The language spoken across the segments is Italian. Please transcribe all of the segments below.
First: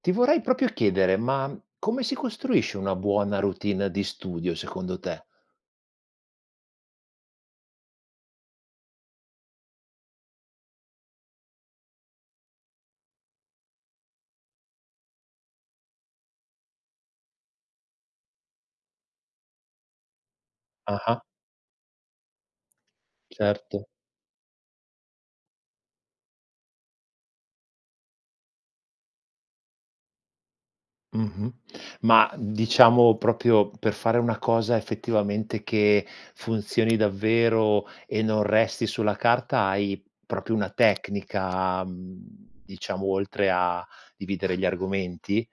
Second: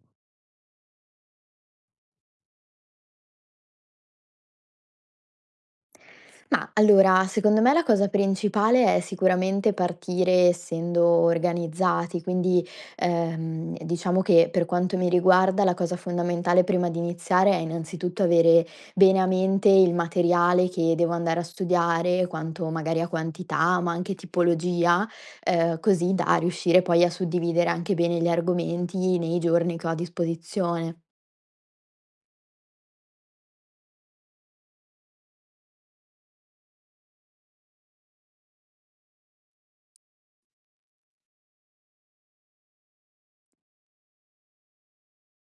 Ti vorrei proprio chiedere, ma come si costruisce una buona routine di studio secondo te? Ma, allora, secondo me la cosa principale è sicuramente partire essendo organizzati, quindi, ehm, diciamo che, per quanto mi riguarda, la cosa fondamentale, prima di iniziare, è innanzitutto avere bene a mente il materiale che devo Ah-ah andare a studiare, quanto magari a quantità, Certo. ma anche tipologia, ehm, così da riuscire poi, a suddividere anche bene gli argomenti, nei giorni che ho a disposizione. Mh-mh, ma, diciamo proprio per fare una cosa effettivamente che, funzioni davvero, e non resti sulla carta, hai proprio una tecnica, mhmm, diciamo oltre a dividere gli argomenti?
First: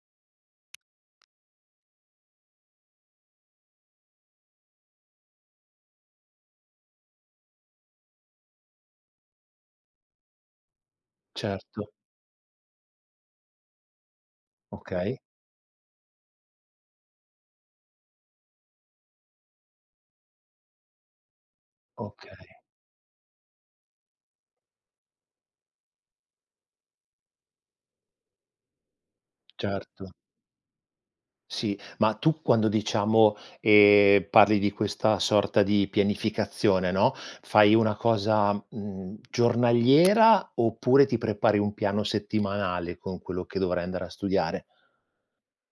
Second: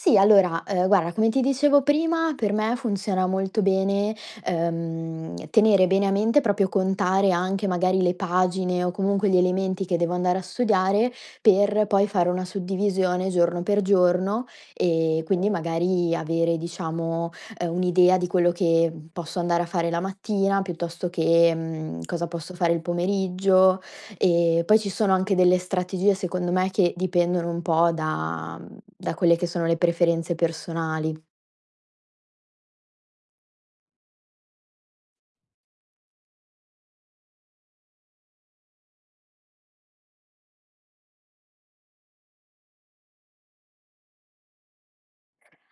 Sì allora, ehm, guarda come ti dicevo prima, per me funziona molto bene, ehm, tenere bene a mente, proprio contare anche magari, le pagine o comunque gli elementi che devo andare a studiare, per Certo. poi fare una suddivisione giorno per giorno, Okay. e quindi magari avere diciamo, ehm, un'idea di quello che posso andare a fare la mattina, piuttosto che, mhmm, cosa posso Okay. fare il pomeriggio. E poi ci sono anche delle strategie, secondo me, che dipendono un po' da da quelle che sono le Certo. preferenze personali. Sì, ma tu quando, diciamo, ehm, parli di questa sorta di pianificazione no, fai una cosa, mhmm, giornaliera, oppure ti prepari un piano settimanale con quello che dovrai andare a studiare?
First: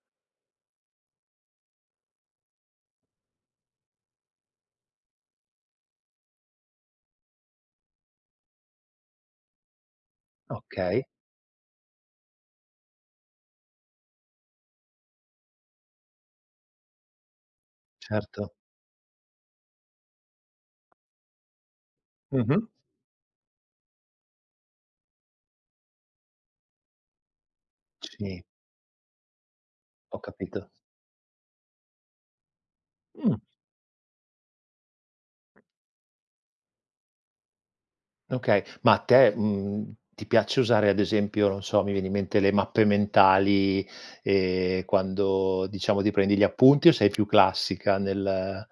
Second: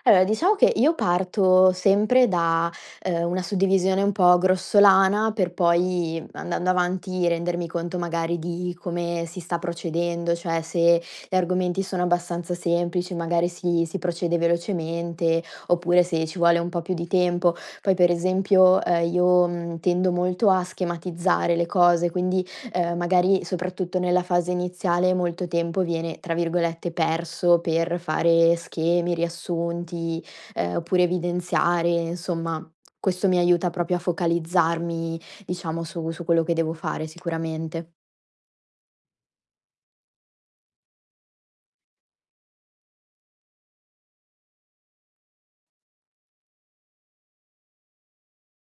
Allora, diciamo che io parto sempre da, ehm, una suddivisione un po' grossolana, per poi, andando avanti rendermi conto magari di come si sta procedendo, cioè se Okay. gli argomenti sono abbastanza semplici magari si si procede velocemente oppure se ci vuole un po' più di tempo. Poi, per Certo. esempio, ehm, io, mhmm, tendo molto a schematizzare le cose, quindi, Mh-mh. ehm, magari, soprattutto nella fase iniziale, molto tempo viene tra virgolette, "perso", per Sì. fare schemi, riassunti, Ho capito. ehm, oppure evidenziare, insomma. Questo Mh. mi aiuta proprio a focalizzarmi diciamo su su quello che devo fare, sicuramente. Okay. Ma a te, mhmm, ti piace usare ad esempio, non so, mi viene in mente le mappe mentali, ehm, quando diciamo ti prendi gli appunti o sei più classica nel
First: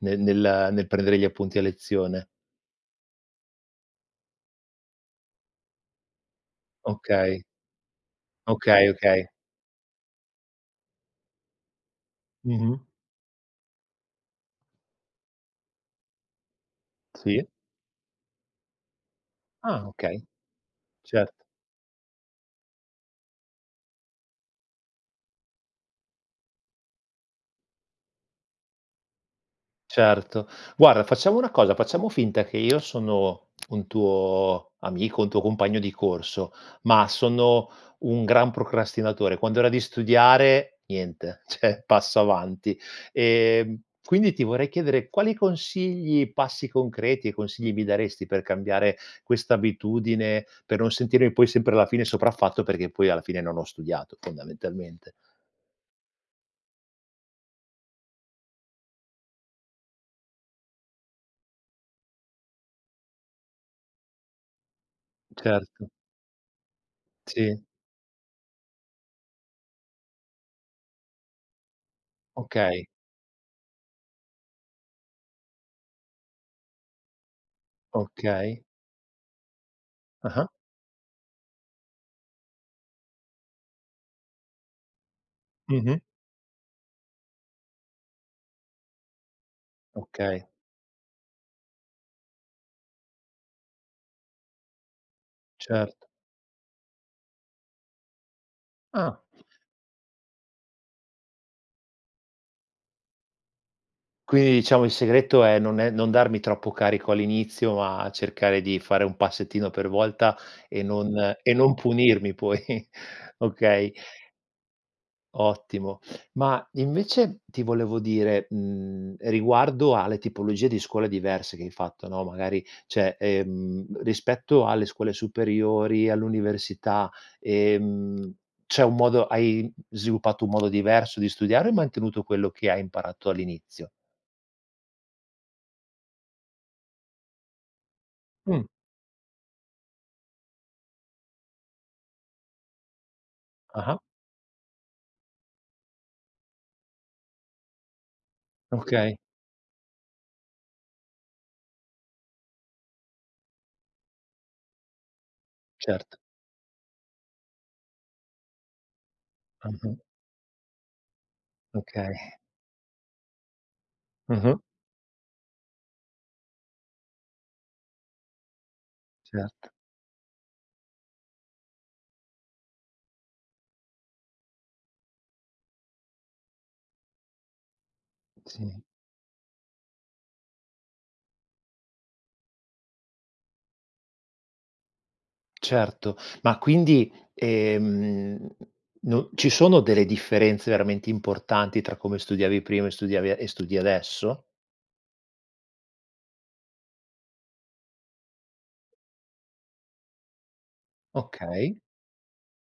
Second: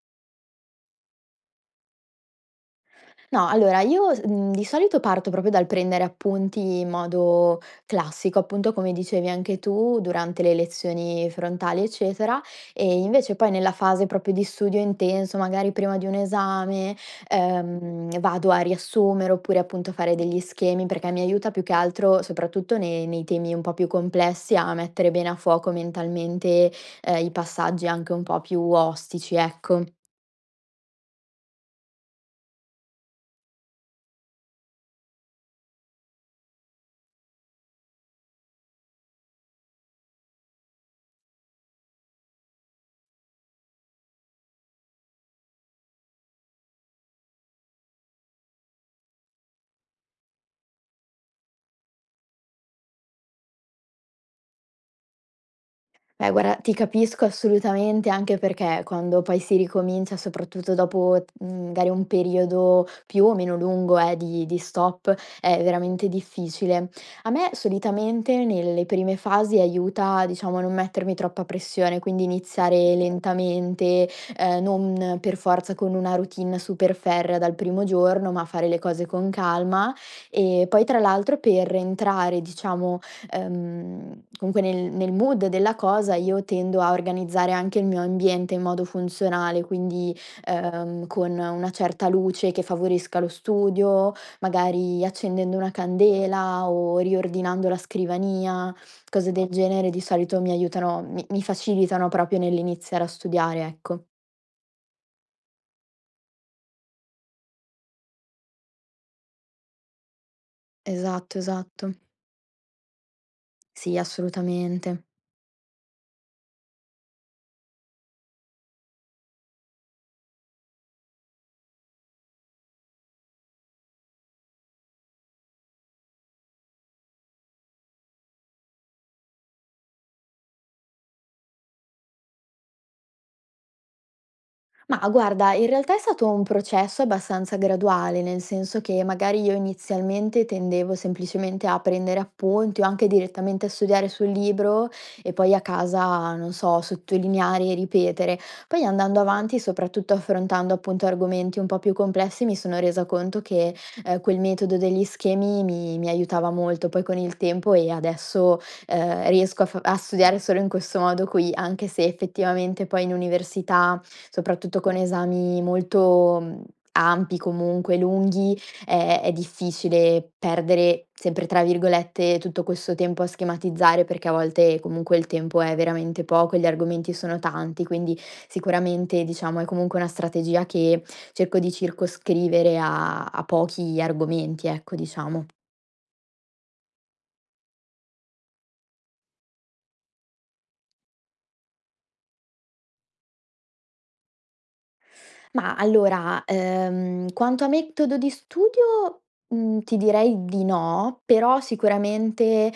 nel nel nel prendere gli appunti a lezione? No, allora io, mhmm, di solito parto proprio dal prendere appunti in Okay. modo classico, appunto Okay, come dicevi okay. anche tu durante le lezioni frontali, eccetera. Mh-mh. E invece poi nella fase proprio di studio intenso, magari prima di un esame, Sì. ehm, vado a riassumere oppure Ah, appunto fare okay. degli schemi, perché mi Certo. aiuta più che altro soprattutto nei nei temi un po' più complessi, a mettere bene a fuoco mentalmente, ehm, i passaggi anche un po' più ostici, ecco. Certo. Guarda facciamo una cosa, facciamo finta che io sono un tuo amico, un tuo compagno di corso, ma sono un gran procrastinatore: quando è ora di studiare, niente, cioè, passo avanti. Ehm, quindi ti vorrei chiedere quali consigli, passi concreti e consigli mi daresti per cambiare questa abitudine, per non sentirmi poi sempre alla fine sopraffatto perché poi alla fine non ho studiato, fondamentalmente? Beh, guarda ti capisco assolutamente, anche perché quando poi si ricomincia soprattutto dopo, mhmm, magari un periodo più o meno lungo eh, di di stop, è Certo. veramente difficile. A me Sì. solitamente nelle prime fasi aiuta, diciamo a non mettermi troppa pressione, quindi Okay. iniziare lentamente, ehm, non per forza con una routine super ferrea dal primo giorno, ma Okay. fare le cose con calma. Ah-ah. E poi tra l'altro per entrare diciamo, ehm, comunque nel nel mood della Mh-mh. cosa, io tendo a organizzare anche il mio ambiente in modo funzionale, quindi, Okay. ehm con una certa luce che favorisca lo studio, magari accendendo una Certo. candela o riordinando la scrivania. Ah. Cose del genere di solito mi aiutano, mi mi facilitano proprio nell'iniziare a studiare, ecco. Quindi diciamo il segreto è: non è non darmi troppo carico all'inizio ma cercare di fare un passettino per volta e non Esatto, e non esatto. punirmi poi, okay. Sì, assolutamente. Ottimo. Ma invece ti volevo dire, mhmm, riguardo alle tipologie di scuole diverse che hai fatto, no, magari cioè, ehm, rispetto alle scuole superiori, all'università, ehm, c'è un modo hai sviluppato un modo diverso di studiare o hai mantenuto quello che hai imparato all'inizio? Mah, guarda, in realtà è stato un processo abbastanza graduale, nel Mh. senso che magari io inizialmente tendevo semplicemente a prendere appunti o anche direttamente a Ah-ah. studiare sul libro e poi a casa, non so, sottolineare e ripetere. Poi Okay. andando avanti, soprattutto affrontando appunto argomenti un po' più complessi, mi sono resa conto che, ehm, quel metodo degli schemi mi mi Certo. aiutava molto. Poi con il tempo e adesso, ehm, riesco a fa a Ah-ah. studiare solo in questo modo qui. Anche se Okay. effettivamente poi in università, Mh-mh. soprattutto con esami molto, mhmm, ampi, comunque lunghi, ehm, è Certo. difficile "perdere", sempre tra virgolette, tutto questo tempo a schematizzare, perché a volte comunque il tempo è veramente poco e gli argomenti sono tanti. Quindi, Sì. sicuramente diciamo è comunque una strategia che cerco di circoscrivere, a a pochi argomenti ecco diciamo. Certo, ma quindi, ehm, no ci sono delle differenze veramente importanti tra come studiavi prima e studiavi e studi adesso? Ma allora, ehm, quanto a metodo di studio, mhmm, ti direi di no, però Okay. sicuramente,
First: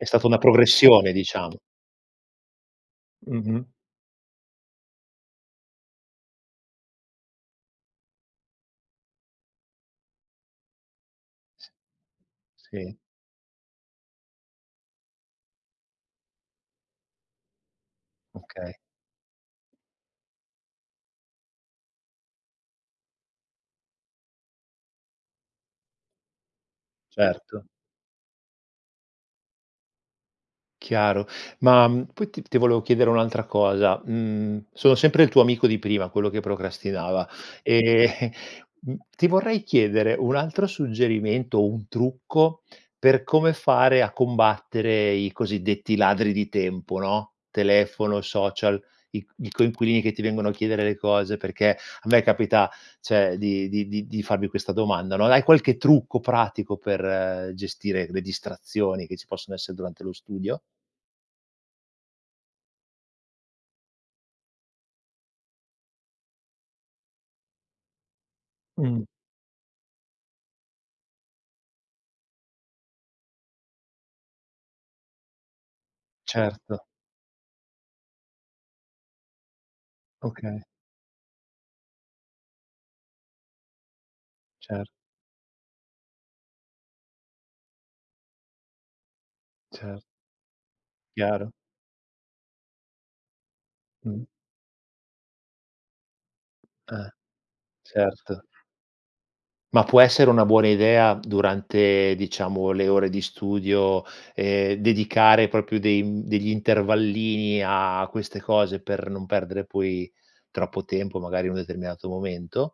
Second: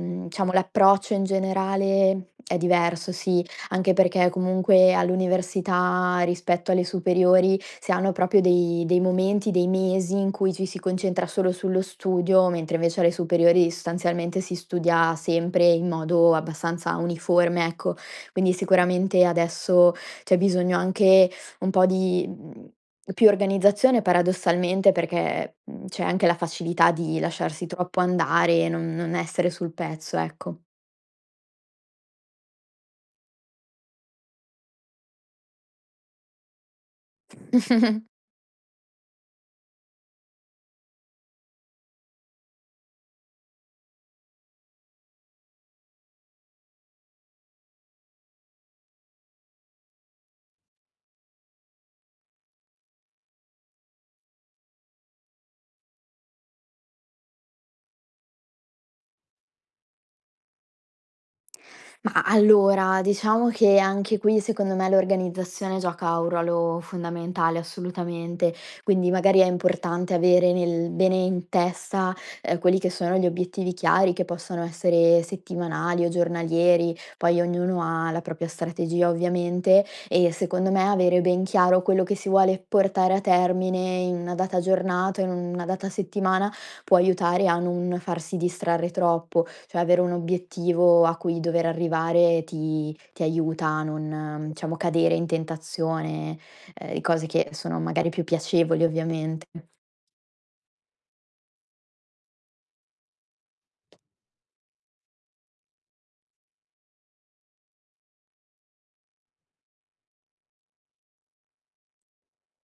È stata una diciamo progressione l'approccio in diciam generale è diverso sì. Mh-mh. Anche perché comunque all'università, rispetto alle superiori, si hanno proprio dei dei momenti, dei mesi, in cui ci si concentra solo S sullo studio, mentre sì. invece alle superiori, sostanzialmente, si studia sempre in modo abbastanza uniforme, ecco. Quindi Okay. sicuramente adesso c'è bisogno anche un po' di, mhmm, più organizzazione paradossalmente perché, mhmm, c'è anche la facilità di Certo. lasciarsi troppo andare, non non essere sul pezzo, ecco. Chiaro, ma poi t ti volevo chiedere un'altra cosa, mhmm, sono sempre il tuo amico di prima quello che procrastinava. Ehm mhmm, ti vorrei chiedere un altro suggerimento, un trucco, per come fare a combattere i cosiddetti ladri di tempo, no, telefono, social, i c i coinquilini che ti vengono a chiedere le cose, perché a me capita cioè di di di di farvi questa domanda no, hai qualche trucco pratico per gestire le distrazioni che ci possono essere durante lo studio? Mah, allora, diciamo che anche qui, secondo me, l'organizzazione gioca un ruolo fondamentale, assolutamente. Mh. Quindi magari è importante avere nel bene in testa, ehm, quelli che sono gli obiettivi chiari che possono essere settimanali o Certo. giornalieri. Poi ognuno ha la propria strategia, ovviamente e Okay. secondo me avere ben chiaro quello che si vuole portare a termine in una data Cer giornata, o in una data settimana, può aiutare a non farsi distrarre troppo. Cioè Cer avere un obiettivo a cui Chiaro. dover arrivare ti ti aiuta a Mh. non, diciamo, cadere in tentazione, ehm, e Ah, cose che sono magari più certo. piacevoli ovviamente. Ma, può essere una buona idea durante, diciamo, le ore di studio, ehm, dedicare proprio dei, mhmm, degli intervallini a queste cose per non perdere poi troppo tempo magari in un determinato momento?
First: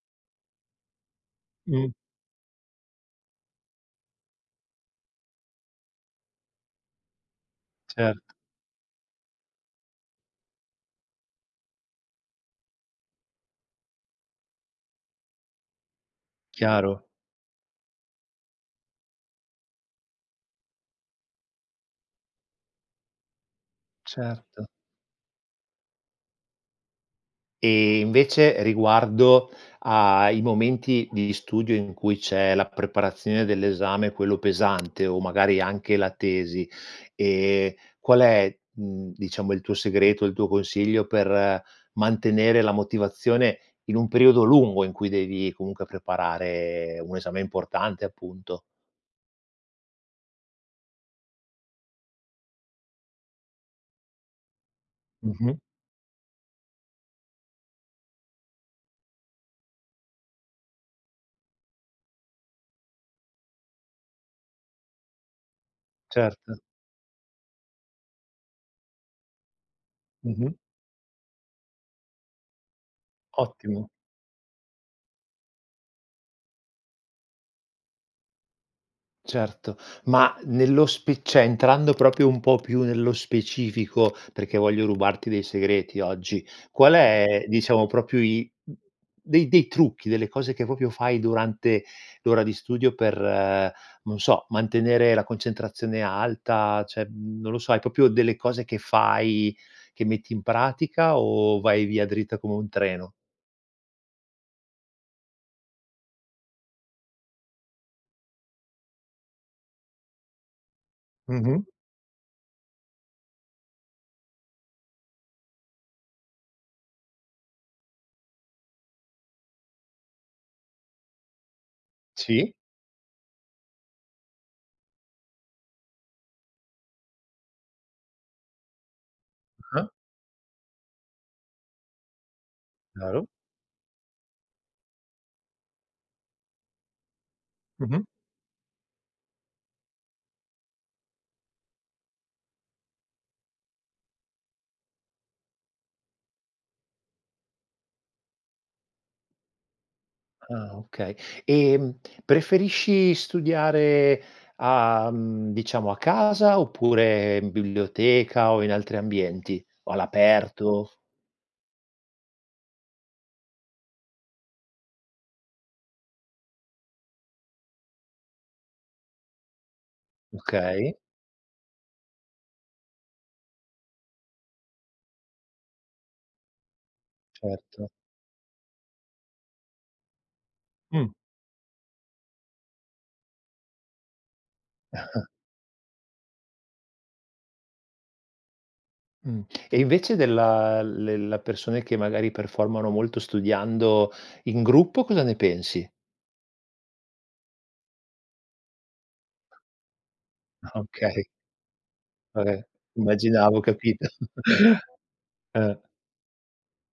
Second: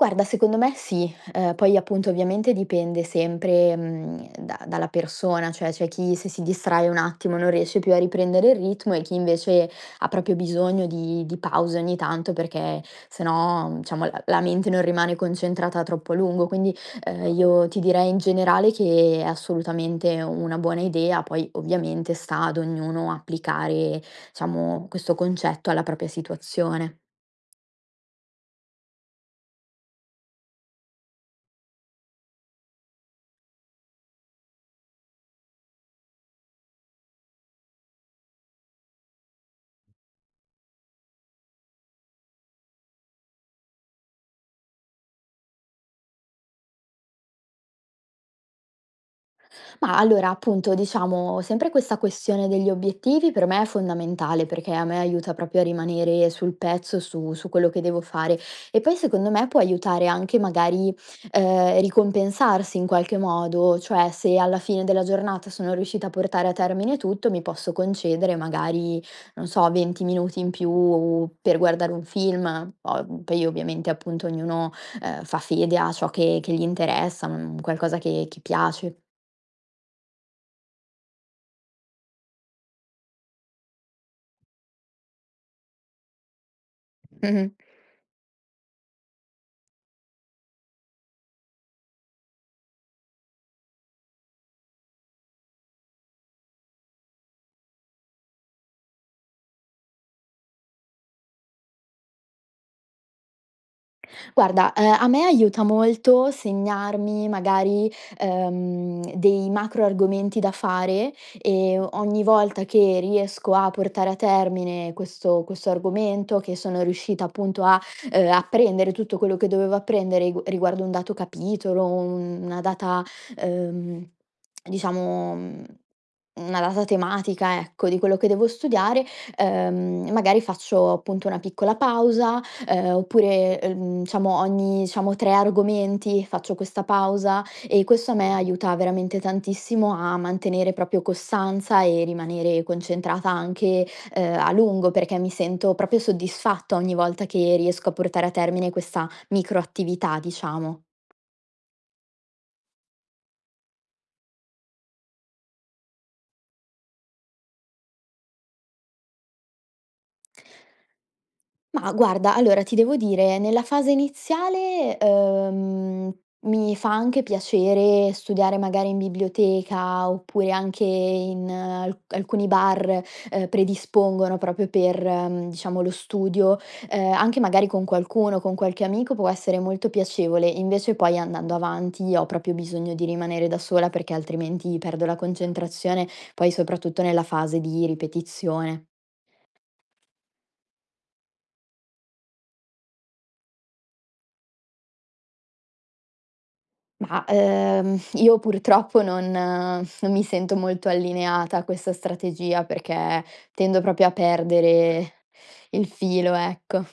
Guarda secondo me sì, uhm, poi Mh. appunto ovviamente dipende sempre, mhmm, da dalla persona, cioè c'è chi se si distrae un attimo non riesce più a Cert riprendere il ritmo e chi invece ha proprio bisogno di di pause ogni tanto perché se no, mhmm, diciamo l la mente non rimane concentrata troppo a lungo. Quindi, Chiaro. uhm, io ti direi in generale che è assolutamente è una buona idea, poi ovviamente sta ad ognuno applicare, Certo. diciamo, questo concetto alla propria situazione. E invece, riguardo ai momenti di studio in cui c'è la preparazione dell'esame quello pesante, o magari anche la tesi, ehm, qual è, mhmm, diciamo il tuo segreto, il tuo consiglio, per mantenere la motivazione in un periodo lungo, in cui devi comunque preparare un esame importante, appunto? Ma, allora, appunto diciamo sempre questa questione degli obiettivi per me è fondamentale, perché a me aiuta Mh-mh. proprio a rimanere sul pezzo, su su quello che devo fare e poi secondo me può aiutare anche magari, uhm, ricompensarsi in qualche modo. Cioè se alla fine della giornata sono riuscita a portare a Certo. termine tutto, mi posso concedere magari, non so, 20 minuti in Mh-mh. più per guardare un film. Po poi ovviamente Ottimo. appunto ognuno, uhm, fa fede a ciò che che gli interessa, mhmm, qualcosa che che piace. Certo, ma nello spi cioè entrando proprio un po' più nello specifico, perchè voglio rubarti dei segreti oggi, qual è Mh-mh. diciamo proprio i dei dei trucchi delle cose che proprio fai durante l'ora di studio per, non so, mantenere la concentrazione alta, cioè mhmm, non lo so hai proprio delle cose che fai, che metti in pratica o vai via dritta come un treno? Guarda, ehm, a me aiuta molto segnarmi magari, uhm, dei macro argomenti da fare Mh-mh. e o ogni volta che riesco a portare a termine questo questo argomento, che sono riuscita appunto a, uhm, apprendere tutto quello che dovevo apprendere ri riguardo un dato capitolo, u Sì. una data, uhm, diciamo, mhmm, una data tematica ecco di quello che devo studiare, Ah-ah. uhm, magari faccio appunto una piccola pausa. Uhm, Chiaro. oppure, uhm, diciamo ogni diciamo tre argomenti faccio questa pausa, e Mh-mh. questo a me aiuta veramente tantissimo a mantenere proprio costanza e rimanere concentrata anche, ehm, a lungo perché mi sento proprio soddisfatta ogni volta che riesco a portare a termine questa micro attività Ah diciamo. okay e, mhmm, preferisci studiare a mhmm, diciamo a casa oppure in biblioteca o in altri ambienti o all'aperto Mah, guarda, allora ti devo dire nella fase iniziale, uhm, mi fa anche piacere studiare magari in biblioteca, oppure anche Okay. in alc alcuni bar, ehm, predispongono proprio per, mhmm, diciamo lo studio, ehm, anche magari con Certo. qualcuno, con qualche amico può essere molto piacevole. Invece Mh. poi andando avanti ho proprio bisogno di rimanere da sola perché altrimenti perdo la concentrazione, poi soprattutto nella fase di ripetizione. Mh, e invece della le la persone che magari performano molto studiando in gruppo, cosa ne pensi? Mah, uhm, io purtroppo non non mi sento molto Okay. allineata a questa Vabbè, strategia perché immaginavo, ho tendo capito. proprio a perdere Eh. il filo ecco.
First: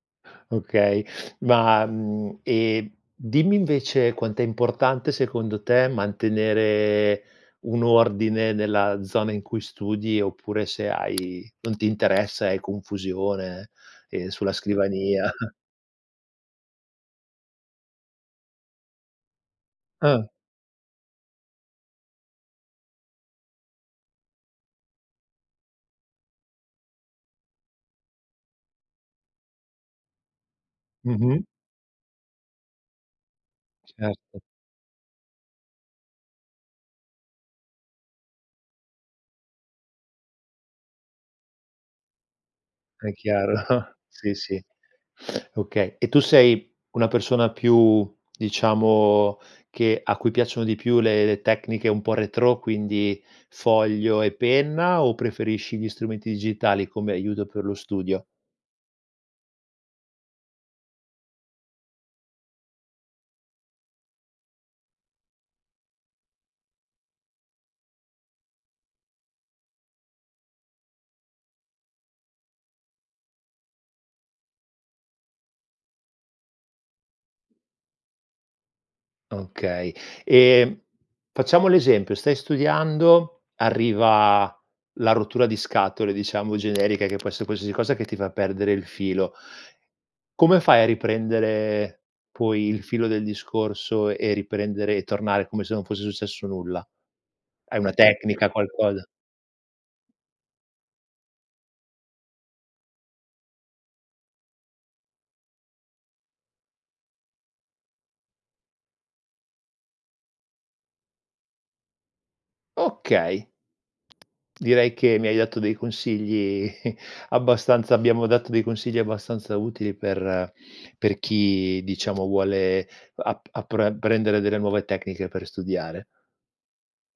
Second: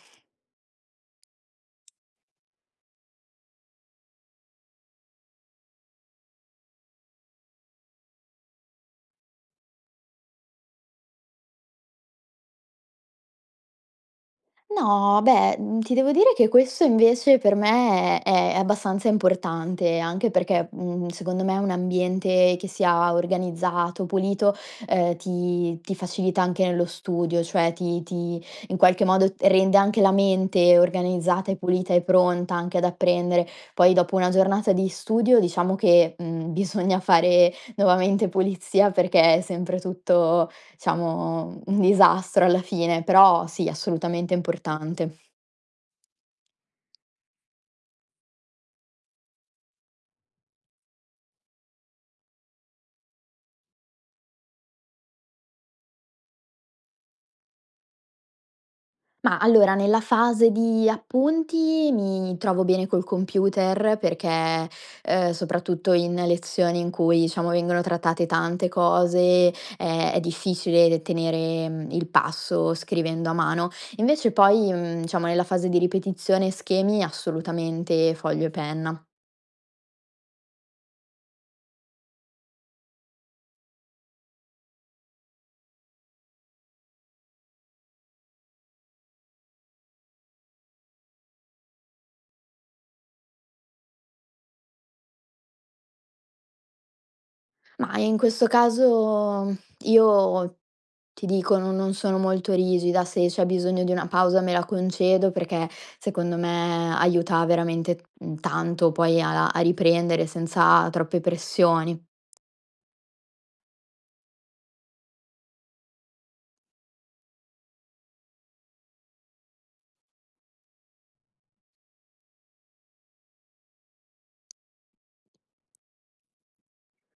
Okay. Ma mhmm, e dimmi invece quant'è importante, secondo te, mantenere un ordine nella zona in cui studi, oppure, se hai non ti interessa hai confusione, ehm, sulla No, scrivania. beh, mhmm, ti devo dire che questo invece per me è abbastanza importante, Ah. anche perché, mhmm, secondo me un ambiente che sia organizzato, pulito, uhm, ti ti facilita anche nello studio, cioè ti ti in qualche modo t rende anche la mente Mh-mh. organizzata e pulita e pronta anche ad apprendere. Poi dopo una Certo. giornata di studio, diciamo che, mhmm, bisogna fare nuovamente pulizia perché è sempre tutto diciamo un disastro alla fine,e È però chiaro, sì assolutamente sì, importante. sì, okay. E tu sei una persona più, diciamo, che a cui piacciono di più le le tecniche un po' retrò quindi foglio e penna, o preferisci gli strumenti digitali come aiuto per lo studio? Ma allora, nella fase di appunti mi trovo bene col computer perché, ehm, soprattutto in lezioni in cui diciamo vengono trattate tante cose è è difficile tenere, mhmm, il passo scrivendo a mano. Invece poi, mhmm, diciamo nella fase di ripetizione e schemi assolutamente foglio e penna. Okay. Ehm, facciamo l'esempio: stai studiando, arriva la rottura di scatole diciamo generica che può esse qualsiasi cosa che ti fa perdere il filo. Come fai a riprendere poi il filo del discorso e riprendere e tornare come se non fosse successo nulla? Hai una Ma in questo tecnica, qualcosa? caso io, ti dico no non sono molto rigida, se c'è bisogno di una pausa me la concedo perché secondo me aiuta veramente, mhmm, tanto poi a a a riprendere senza troppe pressioni. Okay. Direi che mi hai dato dei consigli abbastanza abbiamo dato dei consigli abbastanza utili per per chi diciamo vuole ap apr apprendere delle nuove tecniche per studiare.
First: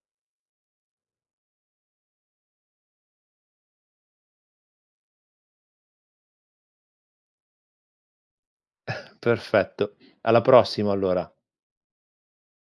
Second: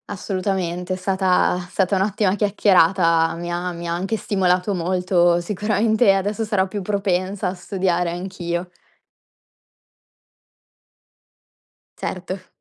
Assolutamente è stata è stata un'ottima chiacchierata. Mi ha mi ha anche stimolato molto, sicuramente adesso sarò più propensa a studiare anch'io. Perfetto, alla prossima allora. Certo.